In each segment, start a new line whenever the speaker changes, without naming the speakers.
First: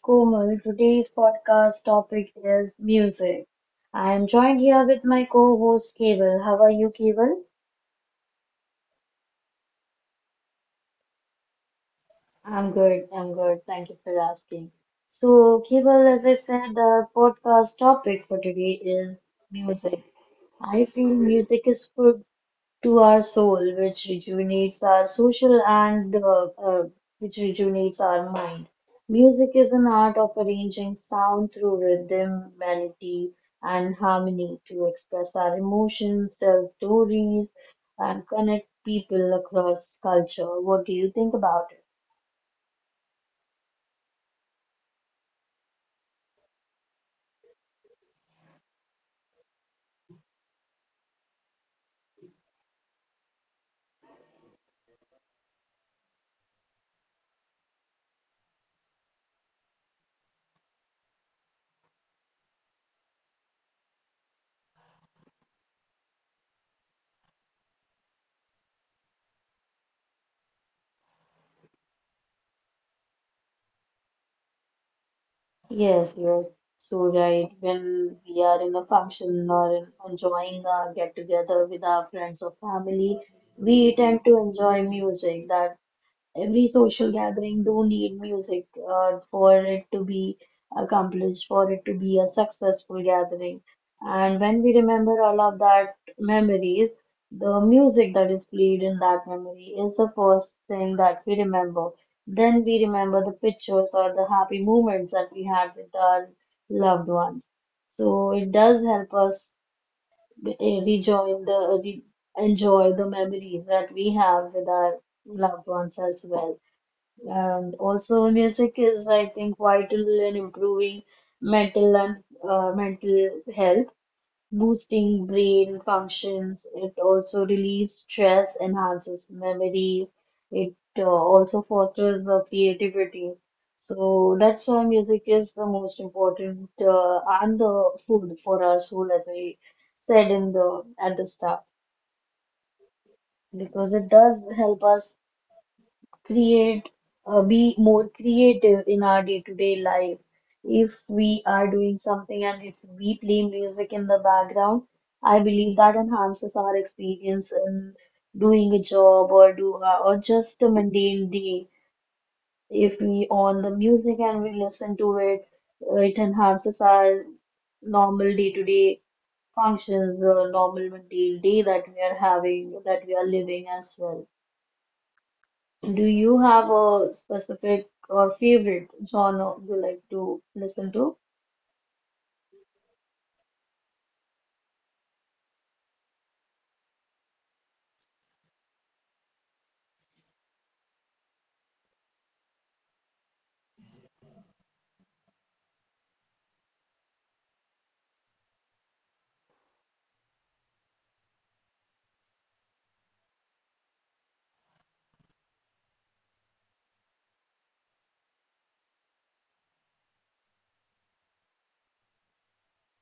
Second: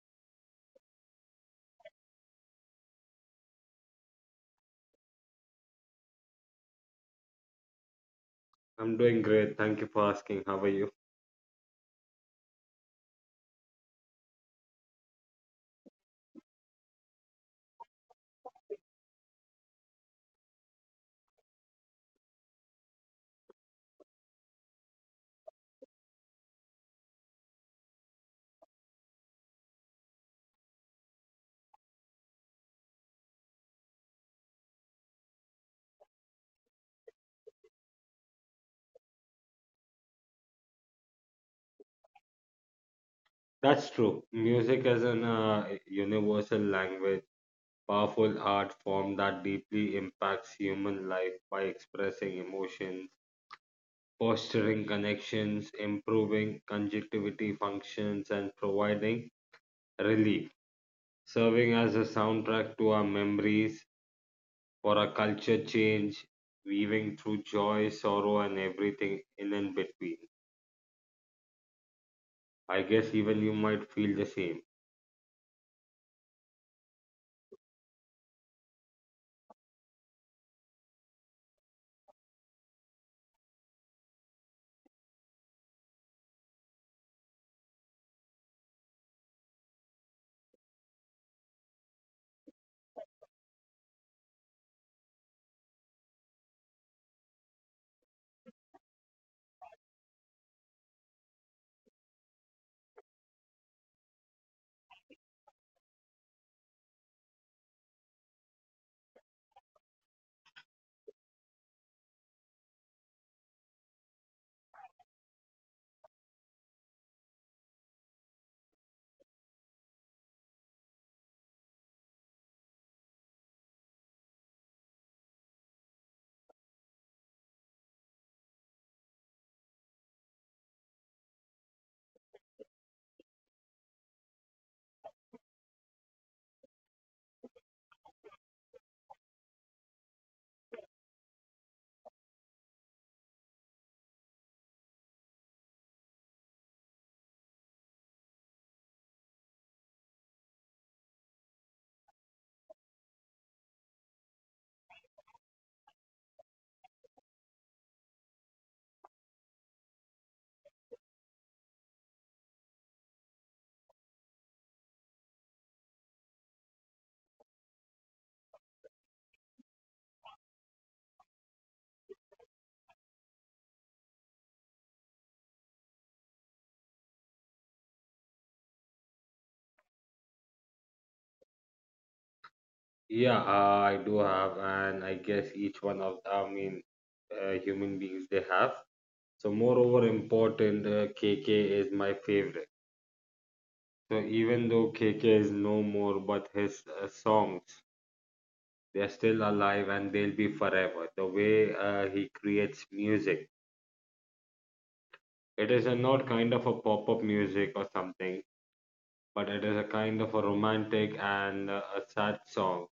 Komal. Today's podcast topic is music. I am joined here with my co-host Keval. How are you, Keval?
I'm doing great. Thank you for asking. How are you?
I'm good. I'm good. Thank you for asking. So, Keval, as I said, our podcast topic for today is music. I feel music is full, to our soul, which rejuvenates our social and which rejuvenates our mind. Music is an art of arranging sound through rhythm, melody, and harmony to express our emotions, tell stories, and connect people across culture. What do you think about it?
That's true. Music is an universal language, powerful art form that deeply impacts human life by expressing emotions, fostering connections, improving conjunctivity functions, and providing relief, serving as a soundtrack to our memories for a culture change, weaving through joy, sorrow, and everything in and between. I guess even you might feel the same.
Yes, you're so right. When we are in a function or in enjoying a get together with our friends or family, we tend to enjoy music that every social gathering do need music for it to be accomplished, for it to be a successful gathering. And when we remember all of that memories, the music that is played in that memory is the first thing that we remember. Then we remember the pictures or the happy moments that we had with our loved ones. So it does help us eh, rejoin the re enjoy the memories that we have with our loved ones as well. And also, music is, I think, vital in improving mental and mental health, boosting brain functions. It also relieves stress, enhances memories. It also fosters the creativity. So that's why music is the most important and the food for our soul, as I said in the at the start, because it does help us create be more creative in our day-to-day life if we are doing something and if we play music in the background. I believe that enhances our experience in doing a job or do or just a mundane day. If we on the music and we listen to it, it enhances our normal day-to-day functions, the normal mundane day that we are having, that we are living as well. Do you have a specific or favorite genre you like to listen to?
Yeah, I do have, and I guess each one of the, I mean, human beings they have. So, moreover, important KK is my favorite. So, even though KK is no more, but his songs they're still alive and they'll be forever. The way he creates music, it is a not kind of a pop-up music or something, but it is a kind of a romantic and a sad song,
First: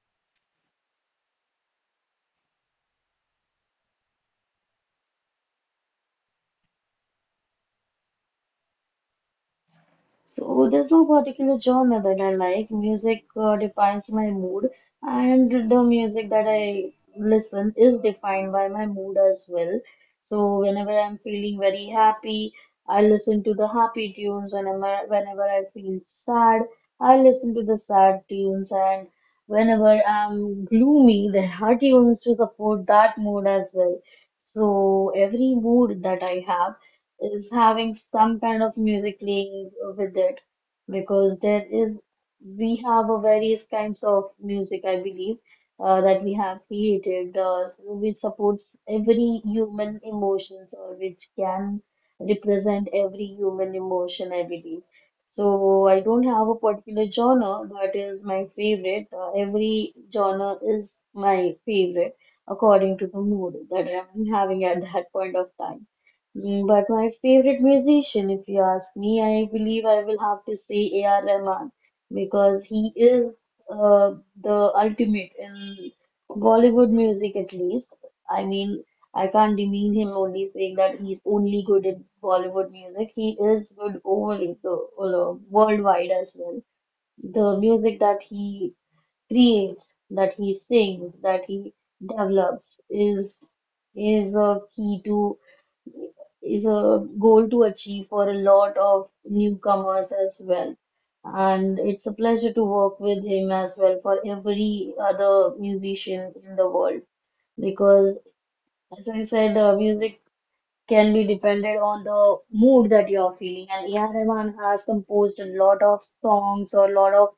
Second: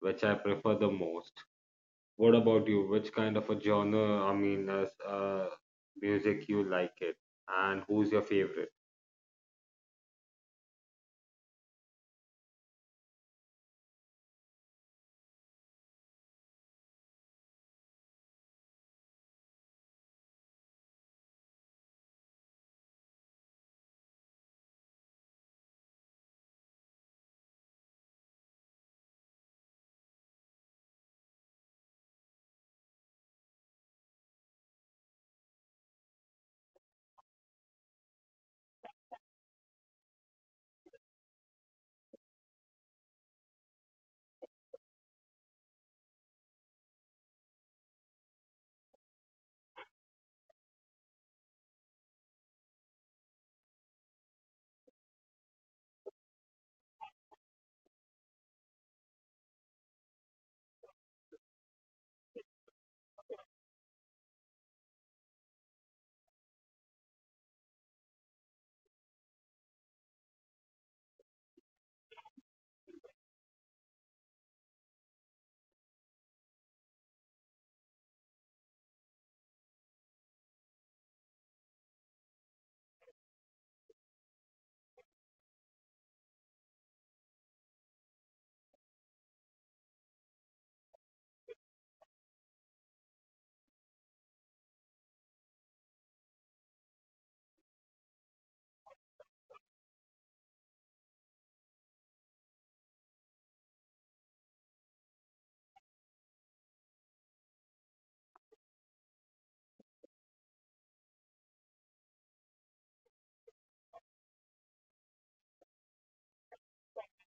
which I prefer the most. What about you? Which kind of a genre, I mean, as, music you like it, and who's your favorite?
So there's no particular genre that I like. Music defines my mood, and the music that I listen is defined by my mood as well. So whenever I'm feeling very happy, I listen to the happy tunes. Whenever I feel sad, I listen to the sad tunes. And whenever I'm gloomy, there are tunes to support that mood as well. So every mood that I have is having some kind of music playing with it, because there is we have a various kinds of music, I believe, that we have created, which supports every human emotions or which can represent every human emotion, I believe. So I don't have a particular genre that is my favorite. Every genre is my favorite according to the mood that I'm having at that point of time. Mm, but my favorite musician, if you ask me, I believe I will have to say A.R. Rahman, because he is uh, the ultimate in Bollywood music, at least. I mean, I can't demean him only saying that he's only good in Bollywood music. He is good over the worldwide as well. The music that he creates, that he sings, that he develops is a key to is a goal to achieve for a lot of newcomers as well. And it's a pleasure to work with him as well for every other musician in the world because, as I said, music can be depended on the mood that you're feeling. And A.R. Rahman has composed a lot of songs or a lot of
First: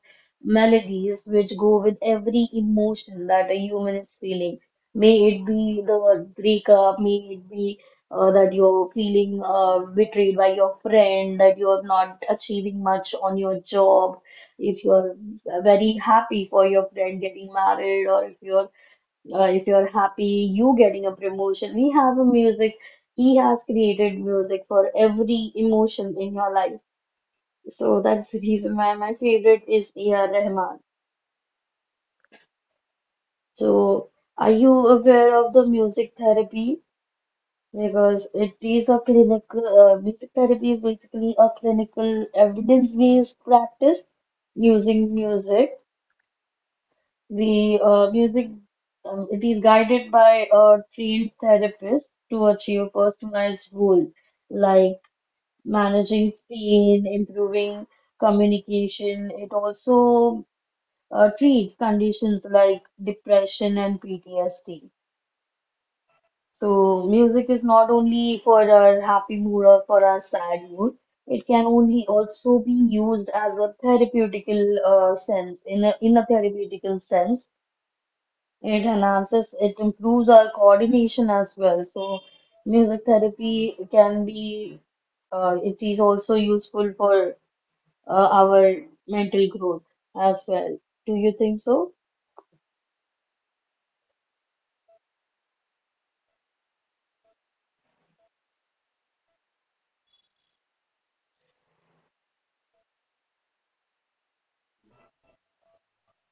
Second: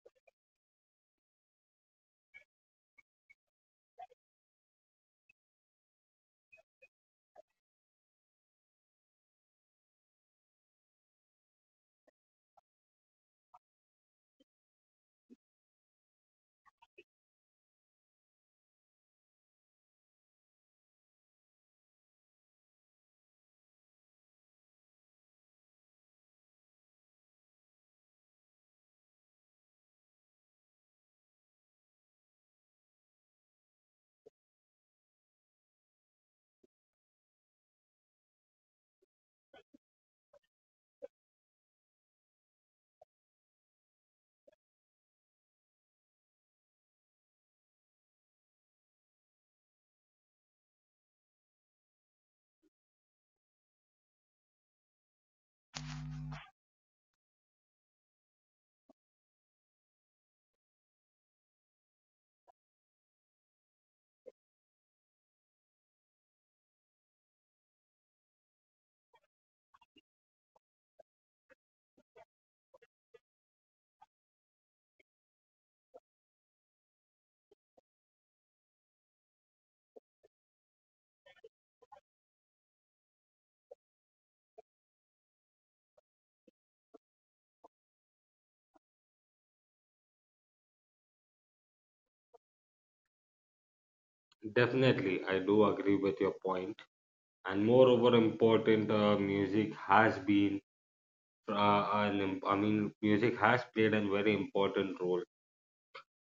melodies which go with every emotion that a human is feeling. May it be the breakup, may it be that you're feeling betrayed by your friend, that you're not achieving much on your job, if you're very happy for your friend getting married, or if you're happy, you getting a promotion. We have a music. He has created music for every emotion in your life. So that's the reason why my favorite is A.R. Rahman. So are you aware of the music therapy? Because it is a clinical, music therapy is basically a clinical evidence-based practice using music. The music It is guided by a trained therapist to achieve a personalized goal, like managing pain, improving communication. It also treats conditions like depression and PTSD. So music is not only for our happy mood or for our sad mood. It can only also be used as a therapeutical sense in a therapeutical sense. It enhances, it improves our coordination as well. So music therapy can be, it is also useful for our mental growth as well. Do you think so?
Definitely, I do agree with your point. And moreover, important music has been, an, im- I mean, music has played a very important role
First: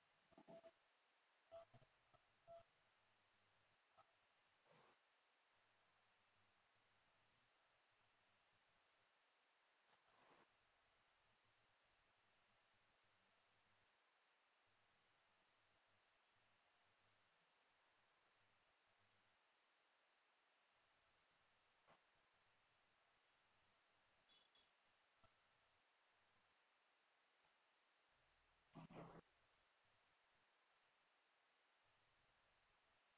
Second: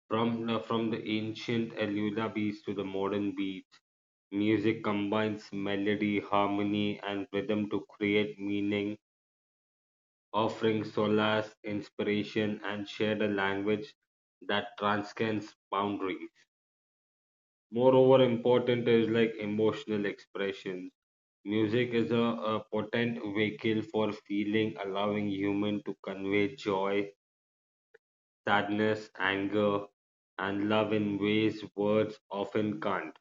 from the ancient Elula beats to the modern beats. Music combines melody, harmony, and rhythm to create meaning offering solace, inspiration, and shared a language that transcends boundaries. Moreover, important is like emotional expression. Music is a potent vehicle for feeling, allowing human to convey joy, sadness, anger, and love in ways words often can't.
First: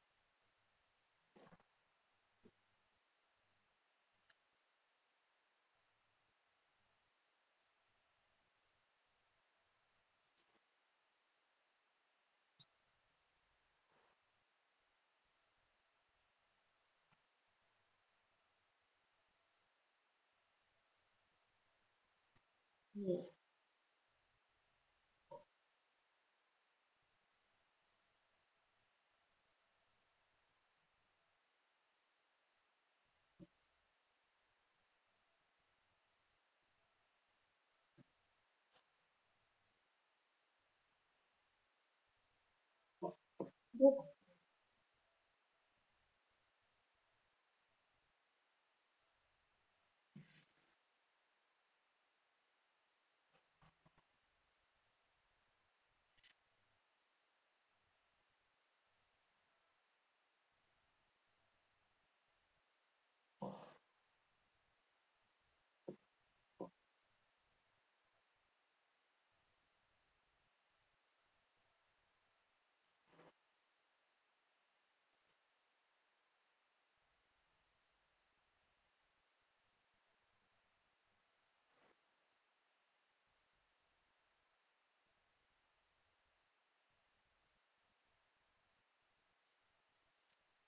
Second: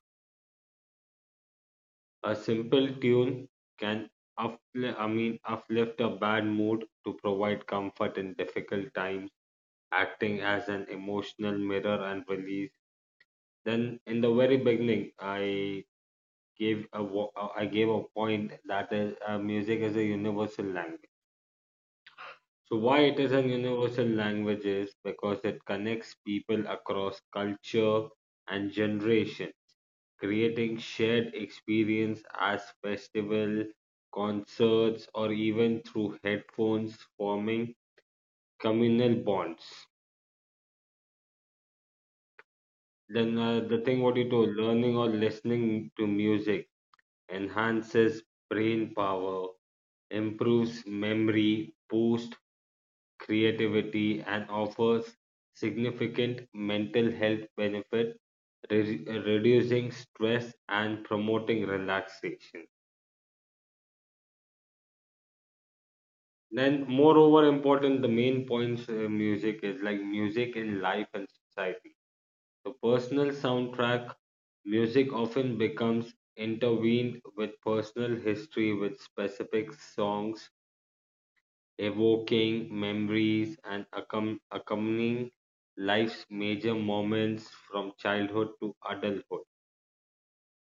A simple tune can uplift a bad mood to provide comfort in difficult times acting as an emotional mirror and release. Then in the very beginning, I gave a point that is music is a universal language. So why it is a universal language is because it connects people across culture and generation, creating shared experience as festival, concerts, or even through headphones, forming communal bonds. Then the thing what you told, learning or listening to music enhances brain power, improves memory, boosts creativity, and offers significant mental health benefit, reducing stress and promoting relaxation. Then, moreover, important the main points music is like music in life and society. The personal soundtrack, music often becomes intertwined with personal history, with specific songs evoking memories and accompanying life's major moments from childhood to adulthood.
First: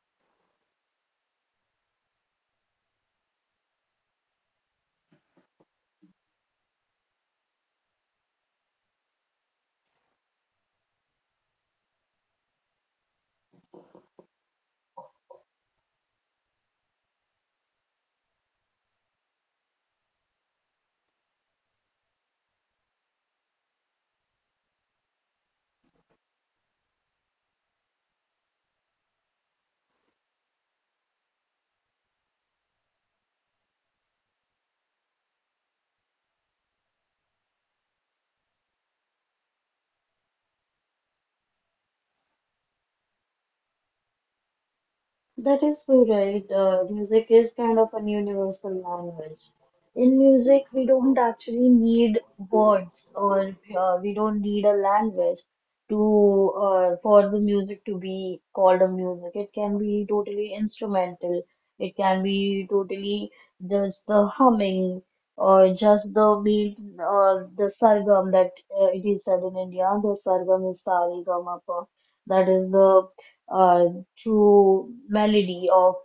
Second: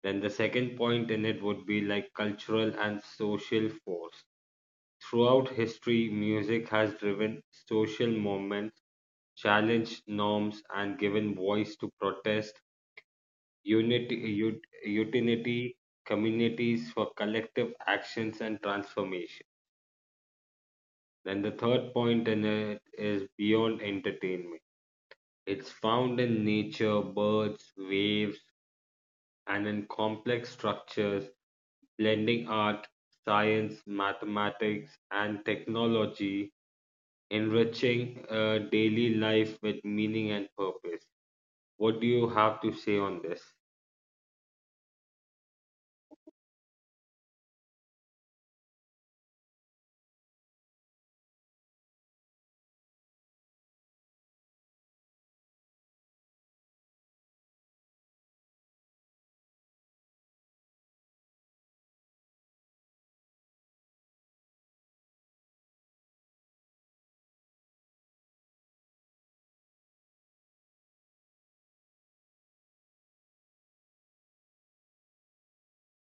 Then the second point in it would be like cultural and social force. Throughout history, music has driven social movements, challenged norms, and given voice to protest unity, utility communities for collective actions and transformation. Then the third point in it is beyond entertainment. It's found in nature, birds, waves, and in complex structures, blending art, science, mathematics, and technology, enriching daily life with meaning and purpose. What do you have to say on this?
That is so right. Music is kind of an universal language. In music, we don't actually need words, or we don't need a language to for the music to be called a music. It can be totally instrumental. It can be totally just the humming, or just the beat, or the sargam that it is said in India. The sargam is sa re ga ma pa. That is the uh, through melody of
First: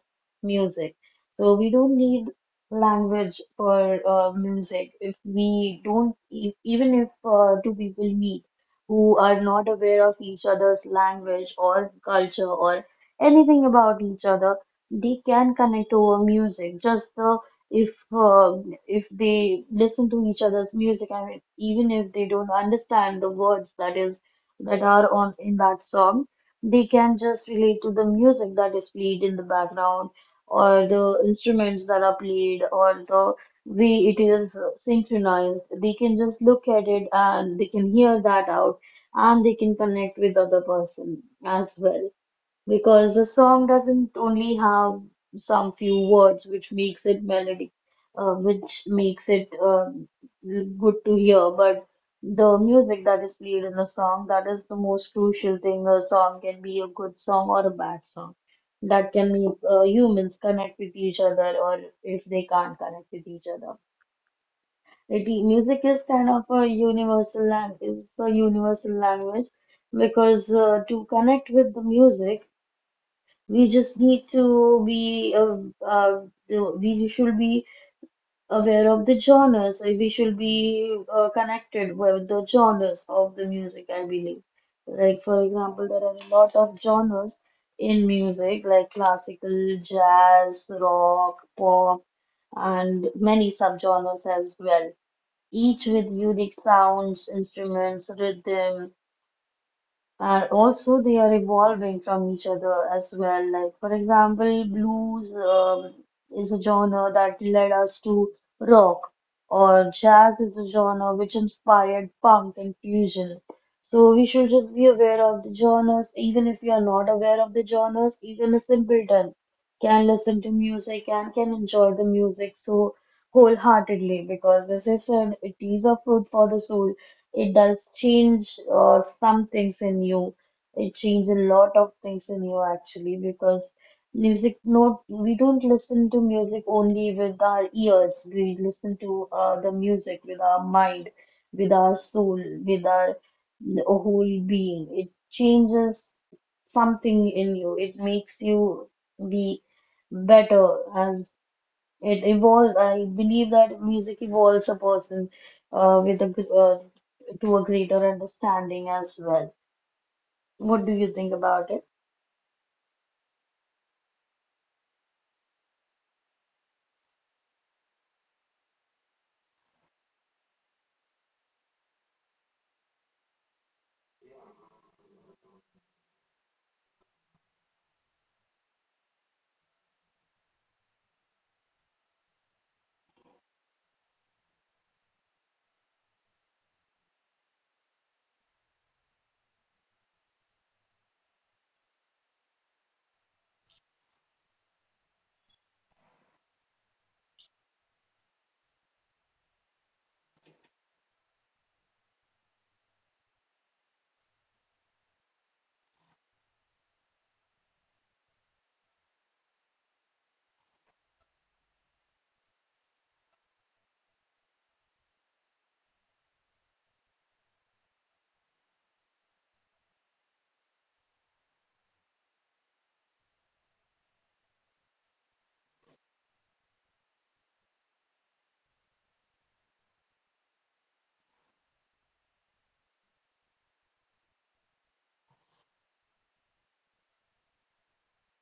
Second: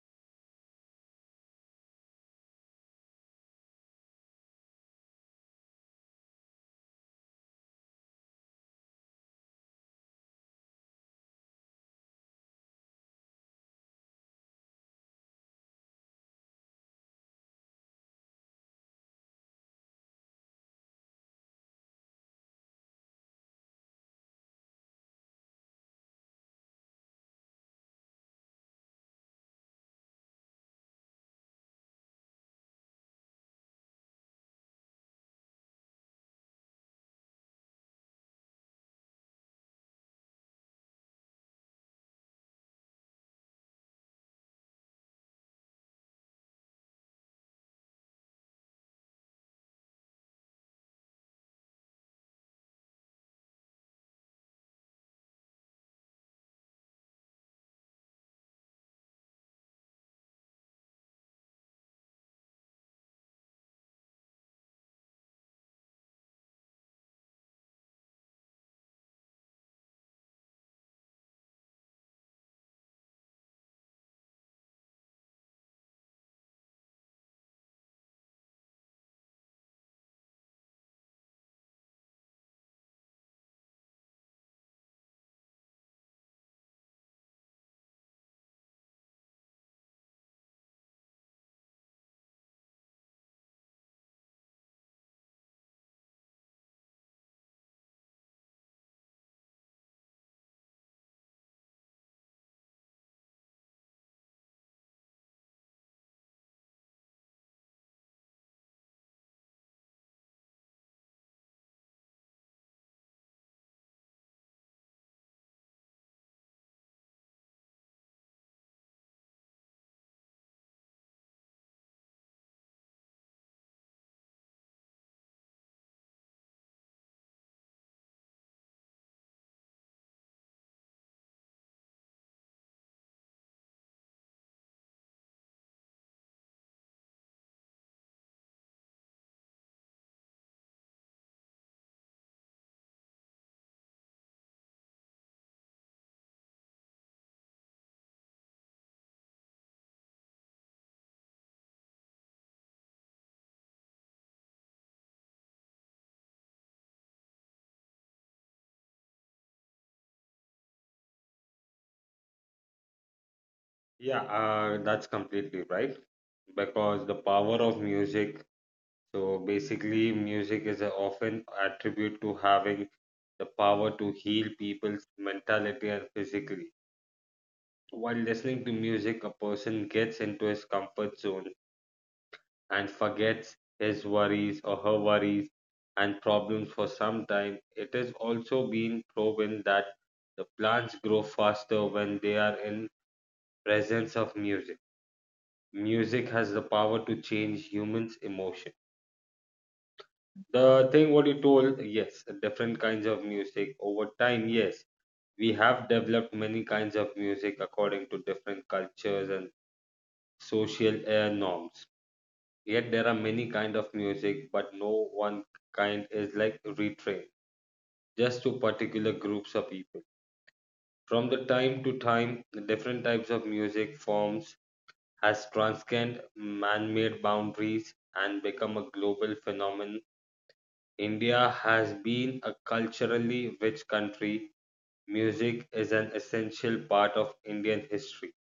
music. So we don't need language for music. If we don't, e- Even if two people meet who are not aware of each other's language or culture or anything about each other, they can connect over music. Just the if If they listen to each other's music and even if they don't understand the words that are on in that song, they can just relate to the music that is played in the background or the instruments that are played or the way it is synchronized. They can just look at it and they can hear that out and they can connect with other person as well, because the song doesn't only have some few words which makes it melody, which makes it good to hear, but the music that is played in the song, that is the most crucial thing. A song can be a good song or a bad song that can make humans connect with each other or if they can't connect with each other it, music is kind of a universal language, it's a universal language, because to connect with the music we just need to be, uh, we should be aware of the genres. Or We should be connected with the genres of the music, I believe. Like, for example, there are a lot of genres in music, like classical, jazz, rock, pop, and many subgenres as well, each with unique sounds, instruments, rhythms. Are also they are evolving from each other as well. Like for example, blues is a genre that led us to rock, or jazz is a genre which inspired punk and fusion. So we should just be aware of the genres. Even if you are not aware of the genres, even a simpleton can listen to music and can enjoy the music so wholeheartedly, because as I said, it is a food for the soul. It does change some things in you. It changes a lot of things in you actually, because music not we don't listen to music only with our ears. We listen to the music with our mind, with our soul, with our whole being. It changes something in you. It makes you be better as it evolves. I believe that music evolves a person uh, with a gr- uh, to a greater understanding as well. What do you think about it?
Yeah, that's completely right. Because the power of music, so basically, music is a often attribute to having the power to heal people's mentality and physically. While listening to music, a person gets into his comfort zone and forgets his worries or her worries and problems for some time. It has also been proven that the plants grow faster when they are in presence of music. Music has the power to change humans' emotion. The thing what you told, yes, different kinds of music over time, yes. We have developed many kinds of music according to different cultures and social norms. Yet there are many kind of music, but no one kind is like retrained just to particular groups of people. From the time to time, different types of music forms has transcended man-made boundaries and become a global phenomenon. India has been a culturally rich country. Music is an essential part of Indian history.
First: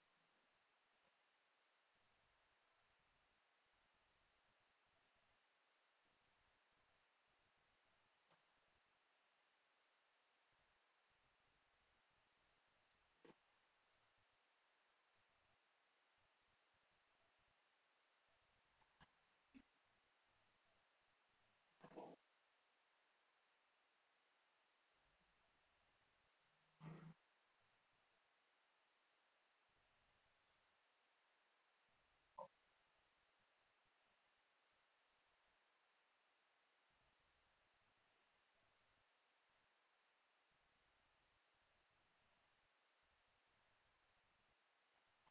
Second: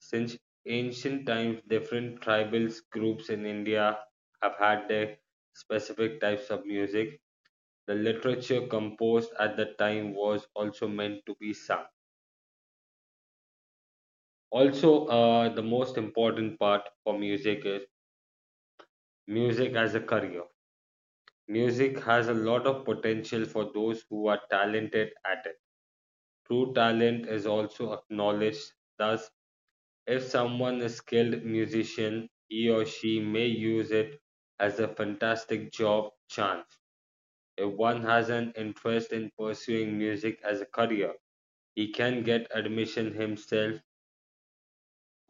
Since ancient times, different tribal groups in India have had their specific types of music. The literature composed at the time was also meant to be sung. Also, the most important part for music is music as a career. Music has a lot of potential for those who are talented at it. True talent is also acknowledged. Thus, if someone is skilled musician, he or she may use it as a fantastic job chance. If one has an interest in pursuing music as a career, he can get admission himself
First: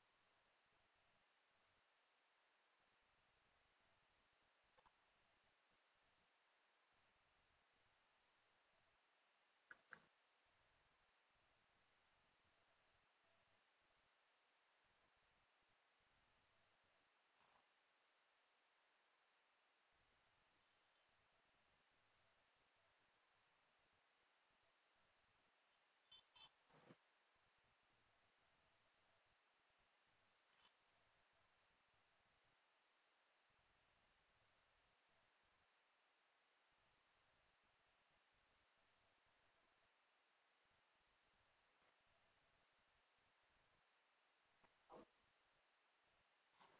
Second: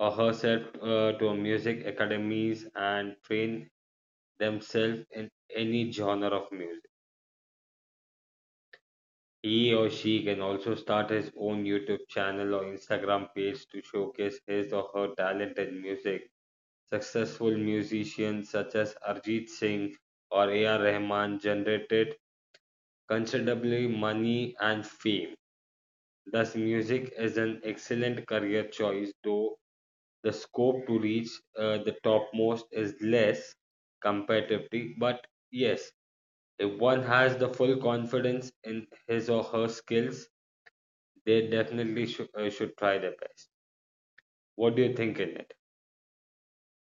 or herself to music academies and train themselves in any genre of music. He or she can also start his own YouTube channel or Instagram page to showcase his or her talent in music. Successful musicians such as Arjit Singh or A.R. Rahman generated considerably money and fame. Thus, music is an excellent career choice, though the scope to reach the topmost is less comparatively. But yes, if one has the full confidence in his or her skills, they definitely should try their best. What do you think in it?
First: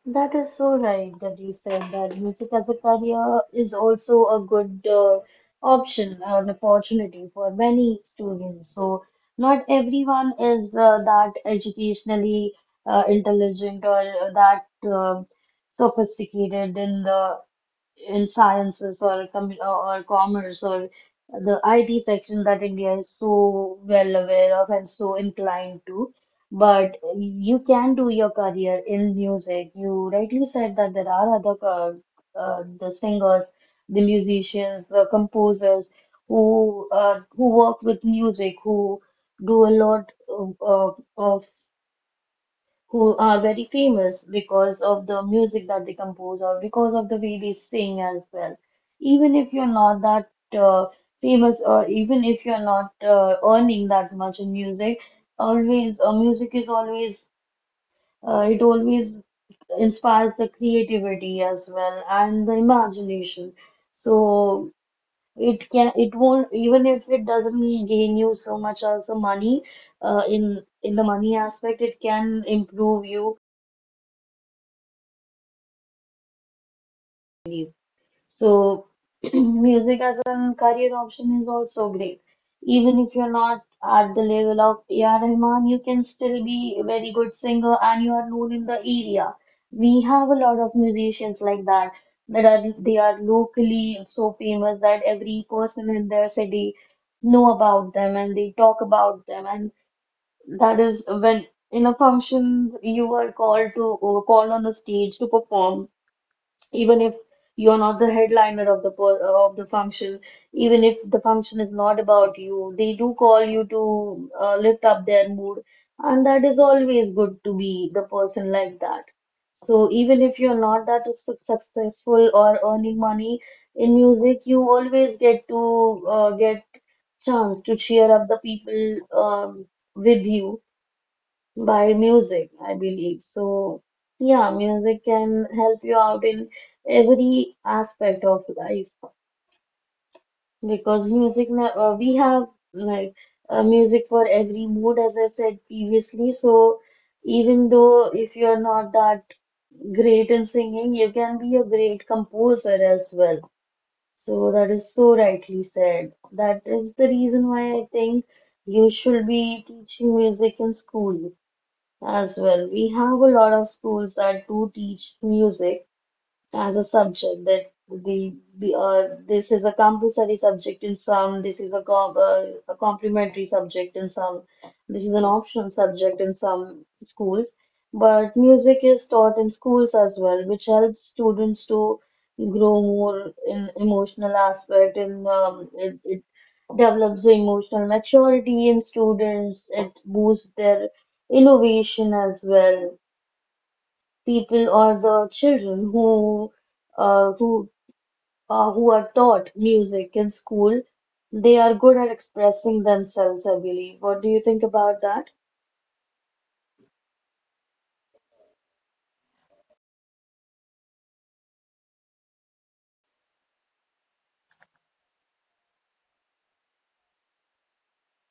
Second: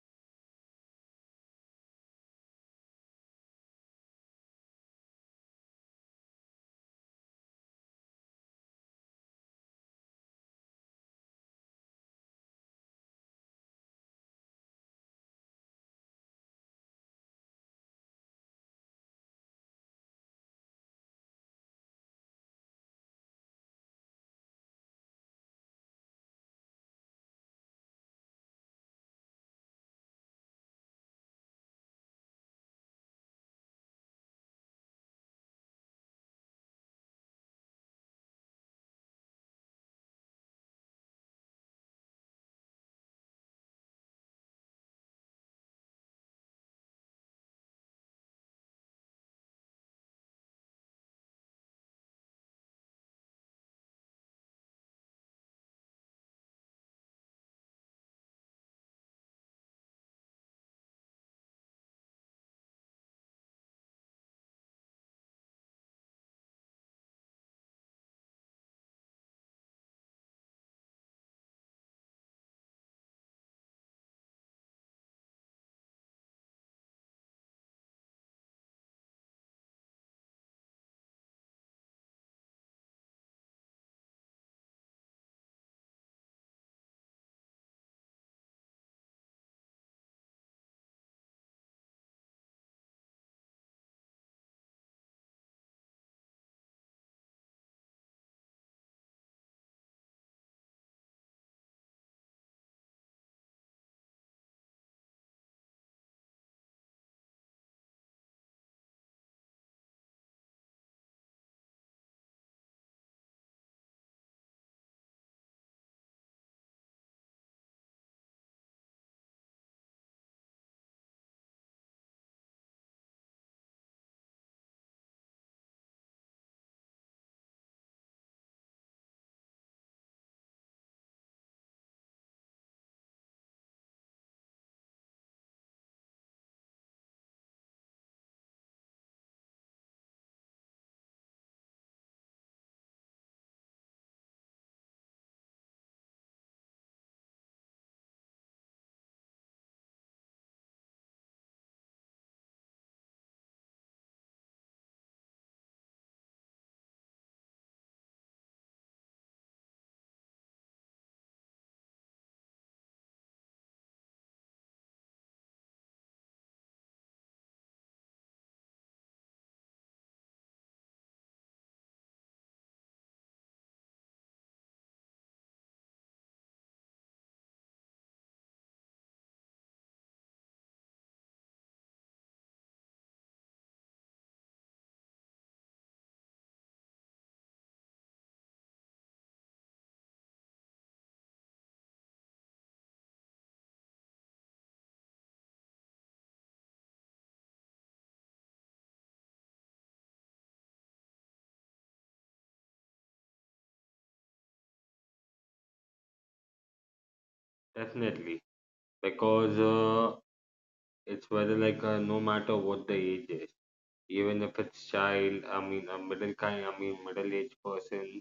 That is so right that you said that music as a career is also a good option, an opportunity for many students. So not everyone is that educationally intelligent or that sophisticated in the in sciences or commerce or the IT section that India is so well aware of and so inclined to. But you can do your career in music. You rightly said that there are other the singers, the musicians, the composers who work with music, who do a lot of who are very famous because of the music that they compose or because of the way they sing as well. Even if you're not that uh, famous or even if you're not earning that much in music, always music is always it always inspires the creativity as well and the imagination. So it can it won't even if it doesn't gain you so much also money in the money aspect, it can improve you. So, music as a career option is also great. Even if you're not at the level of A.R. Rahman, you can still be a very good singer and you are known in the area. We have a lot of musicians like that that are locally so famous that every person in their city know about them and they talk about them, and that is when in a function you are called on the stage to perform. Even if you're not the headliner of the function, even if the function is not about you, they do call you to lift up their mood, and that is always good to be the person like that. So even if you're not that successful or earning money in music, you always get to get chance to cheer up the people with you by music, I believe. So, yeah, music can help you out in every aspect of life because music, we have like music for every mood, as I said previously. So, even though if you're not that great in singing, you can be a great composer as well. So, that is so rightly said. That is the reason why I think you should be teaching music in school as well. We have a lot of schools that do teach music as a subject. That the this is a compulsory subject in some, this is a, com a complementary subject in some, this is an optional subject in some schools, but music is taught in schools as well, which helps students to grow more in emotional aspect. And it develops the emotional maturity in students. It boosts their innovation as well. People or the children who uh, who who are taught music in school, they are good at expressing themselves, I believe. What do you think about that?
Definitely, because it's whether like no matter what the age is, even if it's child, I mean a middle kind, I mean middle-aged person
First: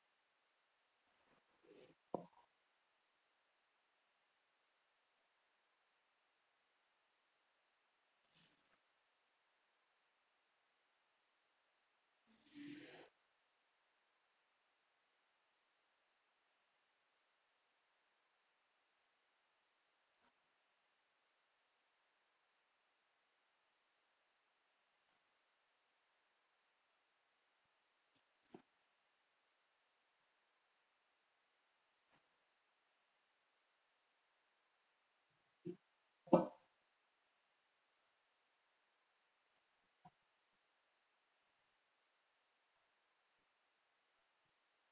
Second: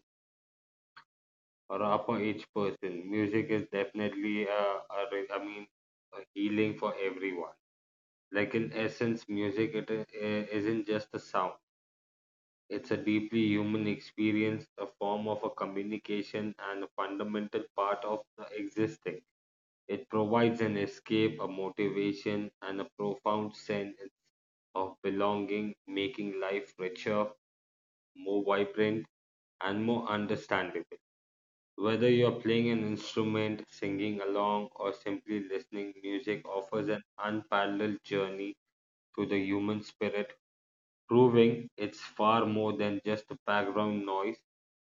or a upper age person, music is definitely a re- I mean a healing for everyone. Like in essence, music isn't just a sound. It's a deeply human experience, a form of a communication, and a fundamental part of the existing. It provides an escape, a motivation, and a profound sense of belonging, making life richer, more vibrant, and more understandable. Whether you're playing an instrument, singing along, or simply listening, music offers an unparalleled journey to the human spirit, proving it's far more than just a background noise,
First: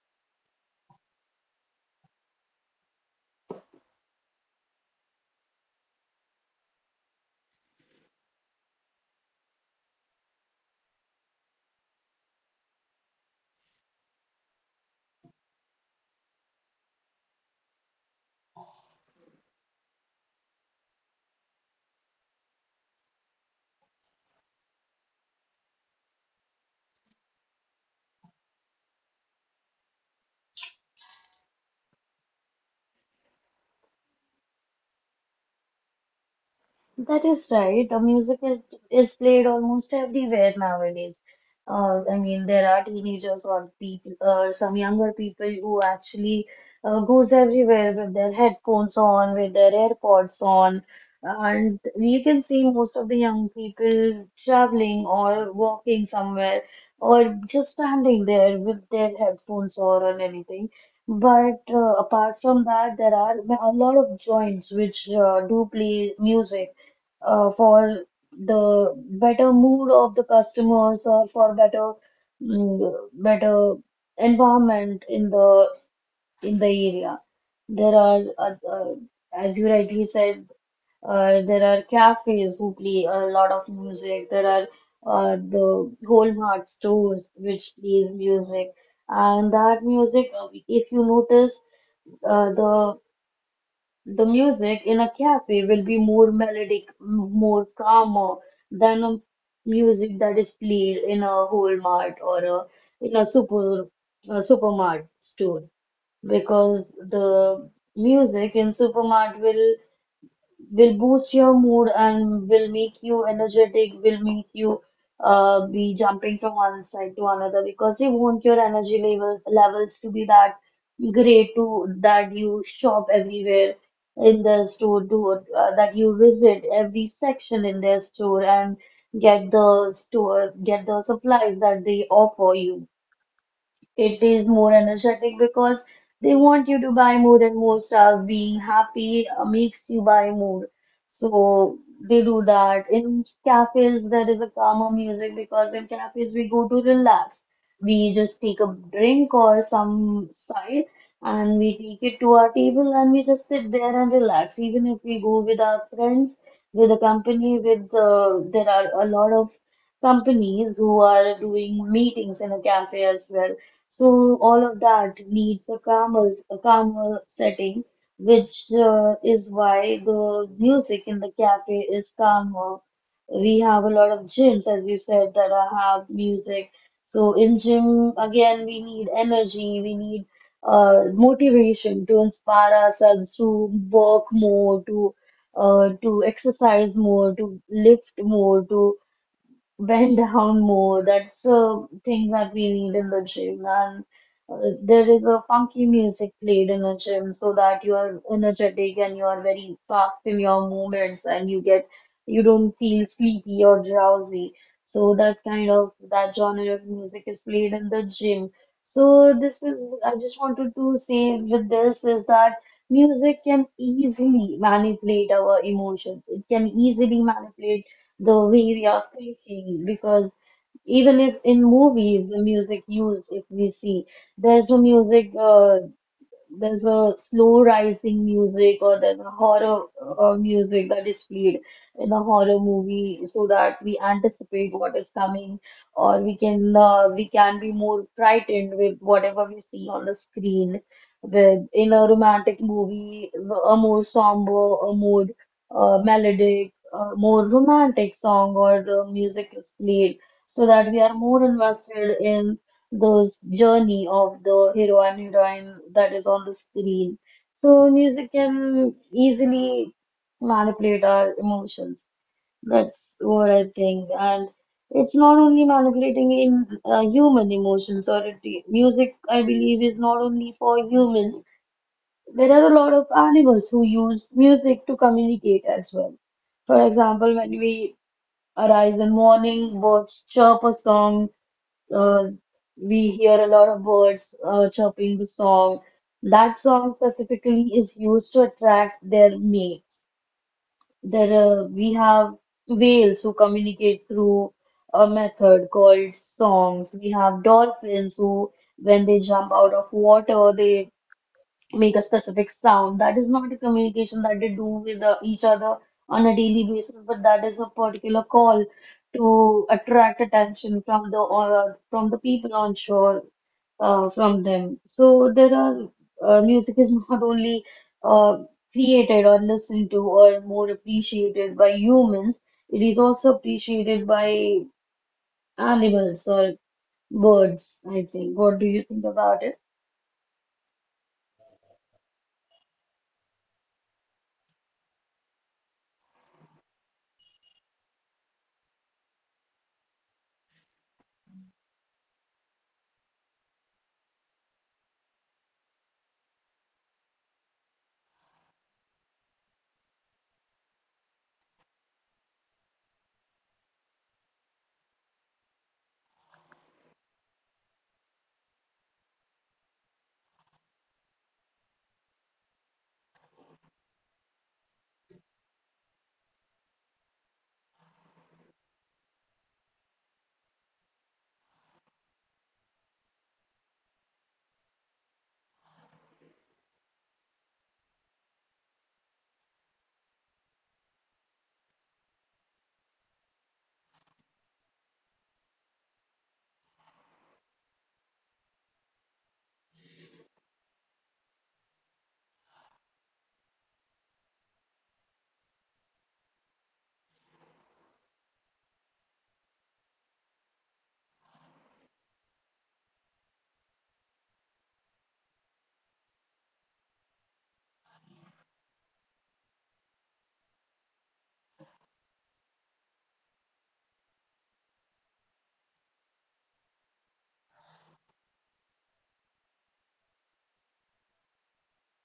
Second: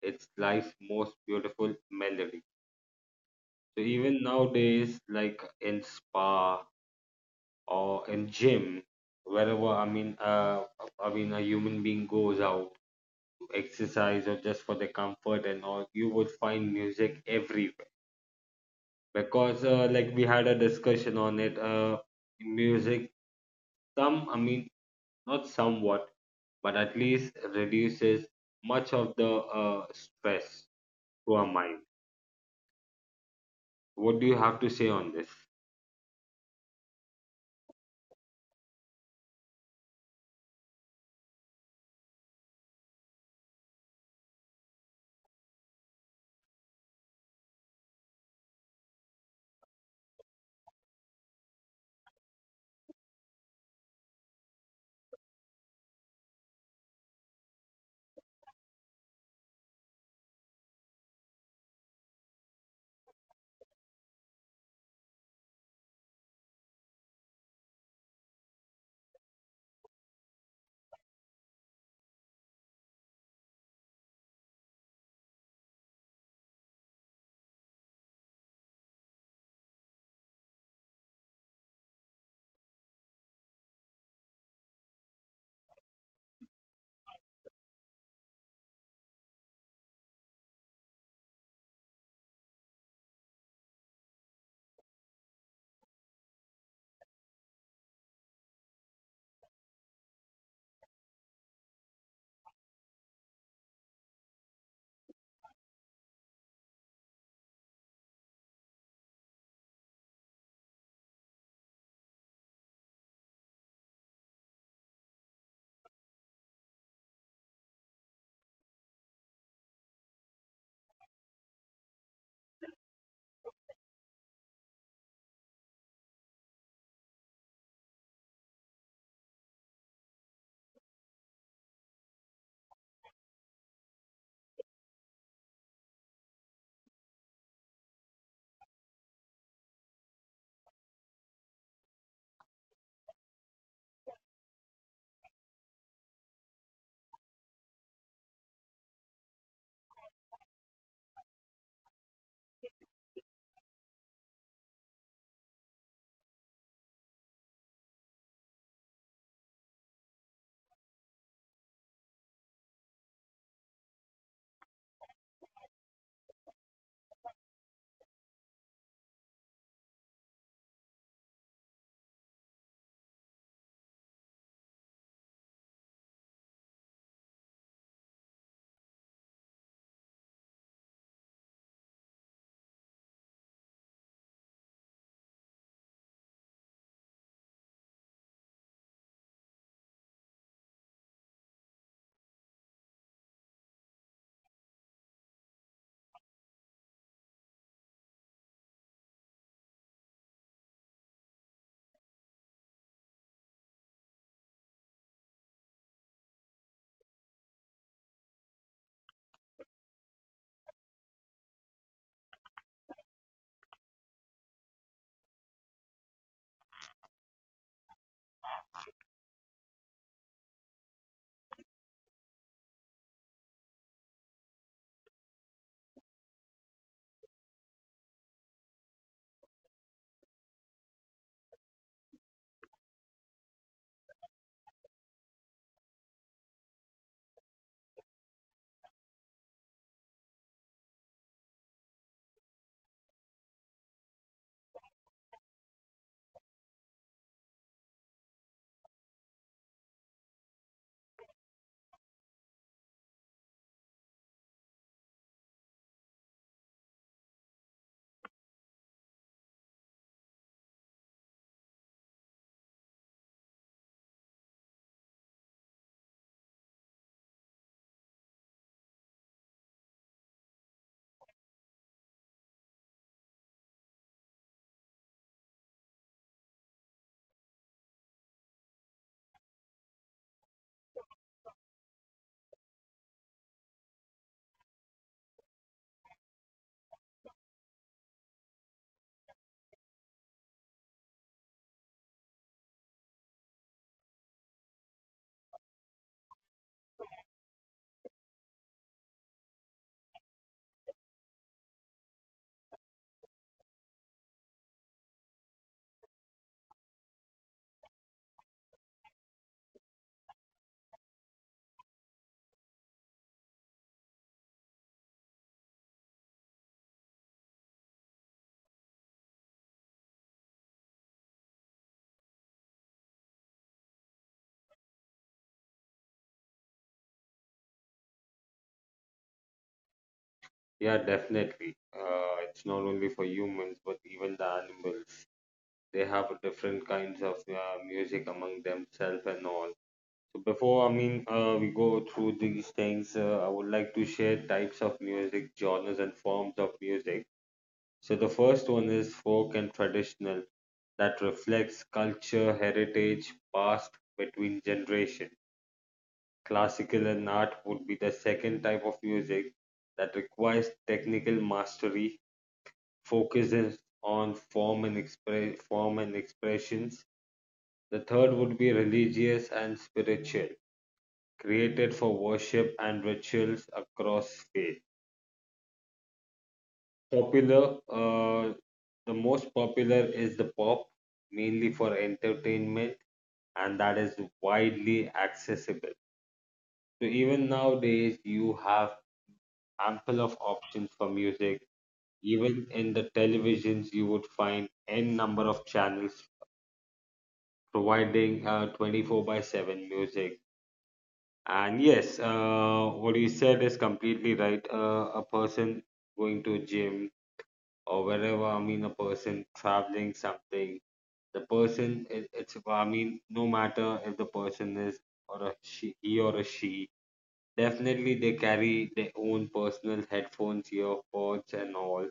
it's life's most beautiful melody. So even nowadays, like in spa or in gym, wherever I mean, a human being goes out exercise or just for the comfort and all, you would find music everywhere. Because like we had a discussion on it, music I mean, not somewhat, but at least reduces much of the stress to our mind. What do you have to say on this?
That is right. The is played almost everywhere nowadays. I mean, there are teenagers or people, or some younger people who actually goes everywhere with their headphones on, with their AirPods on, and you can see most of the young people traveling or walking somewhere or just standing there with their headphones on or anything. But apart from that, there are a lot of joints which do play music for the better mood of the customers or for better better environment in the area. There are, as you rightly said, there are cafes who play a lot of music. There are the whole mart stores which plays music, and that music, if you notice, uh, the the music in a cafe will be more melodic, more calmer than a music that is played in a whole mart, or a, in a super a supermart store, because the music in supermart will boost your mood and will make you energetic, will make you be jumping from one side to another, because they want your energy levels to be that great, to that you shop everywhere in the store, to that you visit every section in their store and get the supplies that they offer you. It is more energetic because they want you to buy more and more stuff. Being happy makes you buy more. So they do that. In cafes, there is a calmer music because in cafes we go to relax. We just take a drink or some side and we take it to our table and we just sit there and relax. Even if we go with our friends, with a company, with there are a lot of companies who are doing meetings in a cafe as well, so all of that needs a calmer setting, which is why the music in the cafe is calmer. We have a lot of gyms, as you said, have music. So in gym, again, we need energy, we need motivation to inspire ourselves to work more, to exercise more, to lift more, to went down more. That's things that we need in the gym, and there is a funky music played in the gym so that you are energetic and you are very fast in your movements, and you get you don't feel sleepy or drowsy. So that kind of that genre of music is played in the gym. So this is I just wanted to say with this is that music can easily manipulate our emotions. It can easily manipulate the way we are thinking, because even if in movies the music used, if we see, there's a music there's a slow rising music, or there's a horror music that is played in a horror movie so that we anticipate what is coming, or we can be more frightened with whatever we see on the screen. With in a romantic movie, a more somber, a more melodic, more romantic song or the music is played so that we are more invested in those journey of the hero and heroine that is on the screen. So music can easily manipulate our emotions. That's what I think. And it's not only manipulating in human emotions, or it, music, I believe, is not only for humans. There are a lot of animals who use music to communicate as well. For example, when we arise in morning, birds chirp a song, uh, we hear a lot of birds chirping the song. That song specifically is used to attract their mates. There, we have whales who communicate through a method called songs. We have dolphins who, when they jump out of water, they make a specific sound. That is not a communication that they do with each other on a daily basis, but that is a particular call to attract attention from the or from the people on shore, from them. So there are music is not only uh, created or listened to or more appreciated by humans. It is also appreciated by animals or birds, I think. What do you think about it?
Yeah, definitely. It's not only for humans, but even the animals. They have different kinds of music among themselves and all. So before, we go through these things, I would like to share types of music, genres, and forms of music. So, the first one is folk and traditional, that reflects culture, heritage, past between generation. Classical and art would be the second type of music that requires technical mastery, focuses on form and express form and expressions. The third would be religious and spiritual created for worship and rituals across faith. Popular, uh, the most popular is the pop, mainly for entertainment, and that is widely accessible. So even nowadays, you have ample of options for music. Even in the televisions, you would find n number of channels providing 24/7 music. And yes, what you said is completely right. A person going to a gym or wherever I mean a person traveling something, the person it, it's I mean no matter if the person is or a she he or a she, definitely they carry their own personal headphones, earpods and all.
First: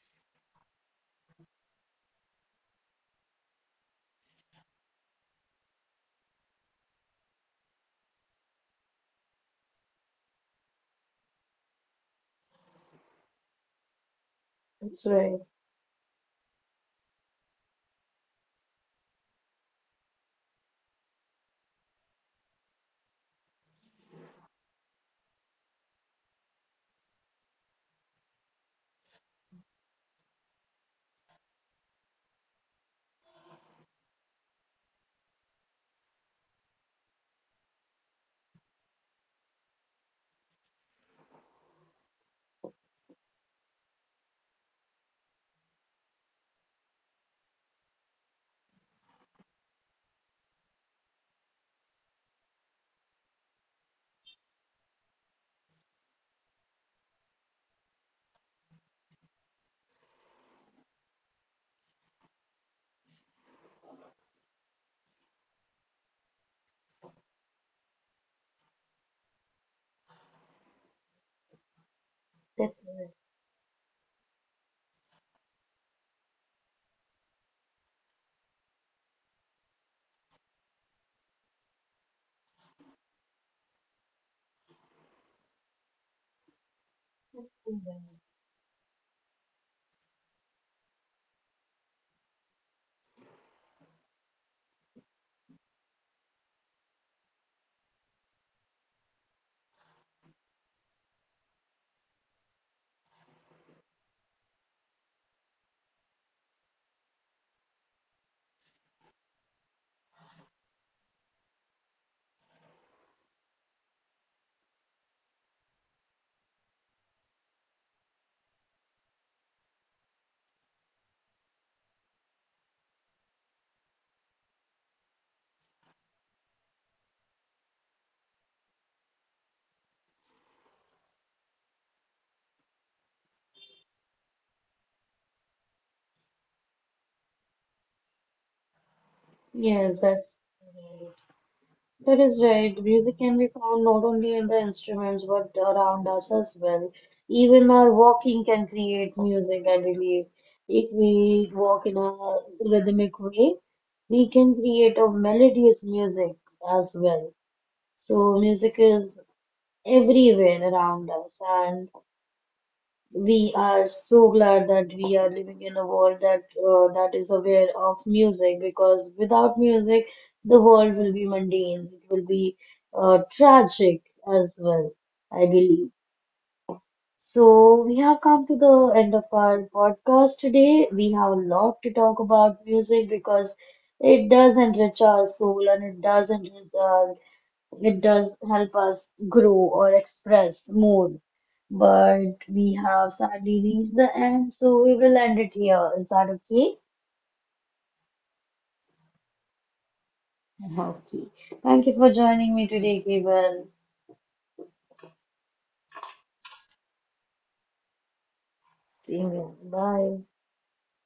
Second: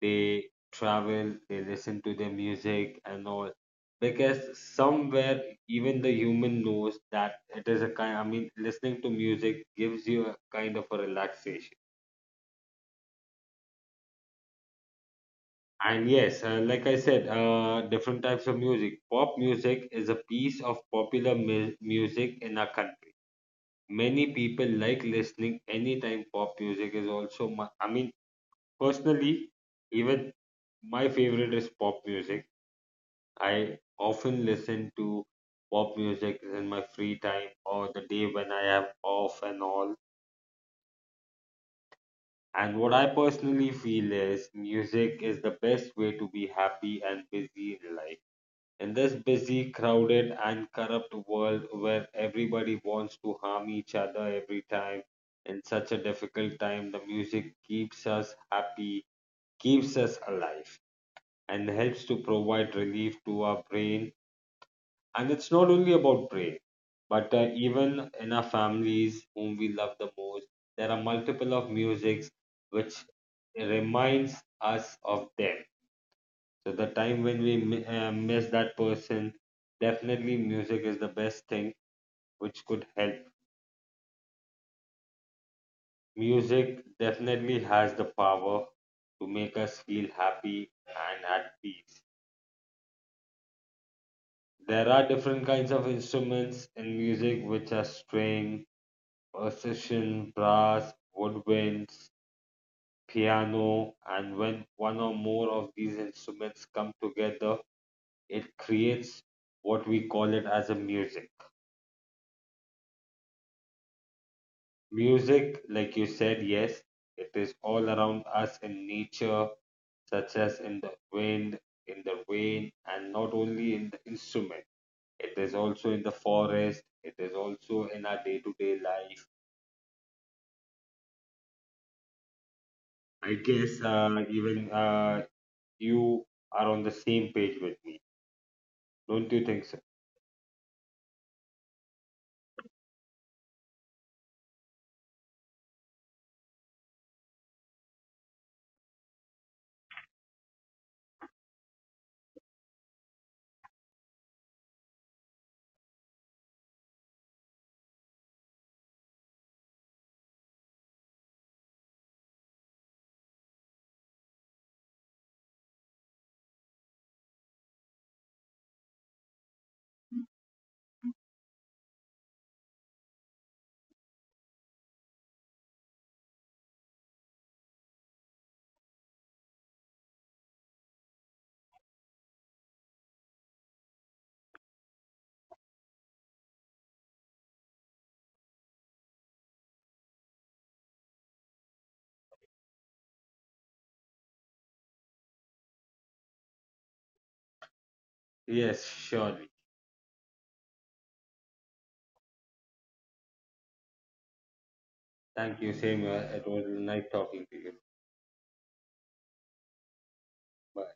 They travel, they listen to their music and all. Because somewhere even the human knows that it is a kind I mean listening to music gives you a kind of a relaxation.
That's right.
And yes, like I said, different types of music. Pop music is a piece of popular music in our country. Many people like listening anytime pop music is also I mean, personally, even my favorite is pop music. I often listen to pop music in my free time or the day when I am off and all. And what I personally feel is music is the best way to be happy and busy in life. In this busy, crowded, and corrupt world where everybody wants to harm each other every time, in such a difficult time, the music keeps us happy, keeps us alive, and helps to provide relief to our brain. And it's
That's
not only
right.
about brain, but even in our families, whom we love the most, there are multiple of musics which reminds us of them so the time when we miss that person, definitely music is the best thing which could help. Music definitely has the power to make us feel happy and at peace. There are different kinds of instruments in music which are string, percussion, brass, woodwinds, piano, and when one or more of these instruments come together, it creates what we call it as a music. Music, like you said, yes, it is all around us in nature, such as in the wind, in the rain, and not only in the instrument. It is also in the forest. It is also in our day-to-day life. I guess even you are on the same page with me. Don't you think so?
Yes, that is right. Music can be found not only in the instruments but around us as well. Even our walking can create music, I believe. If we walk in a rhythmic way, we can create a melodious music as well. So music is everywhere around us, and we are so glad that we are living in a world that that is aware of music, because without music the world will be mundane, it will be tragic as well, I believe. So we have come to the end of our podcast today. We have a lot to talk about music because it does enrich our soul, and it does it does help us grow or express more. But we have sadly reached the end, so we will end it here. Is that okay?
Yes, surely.
Okay. Thank you for joining me today, Gabriel.
Thank you, same. It was nice talking to you.
Amen. Bye.
Bye.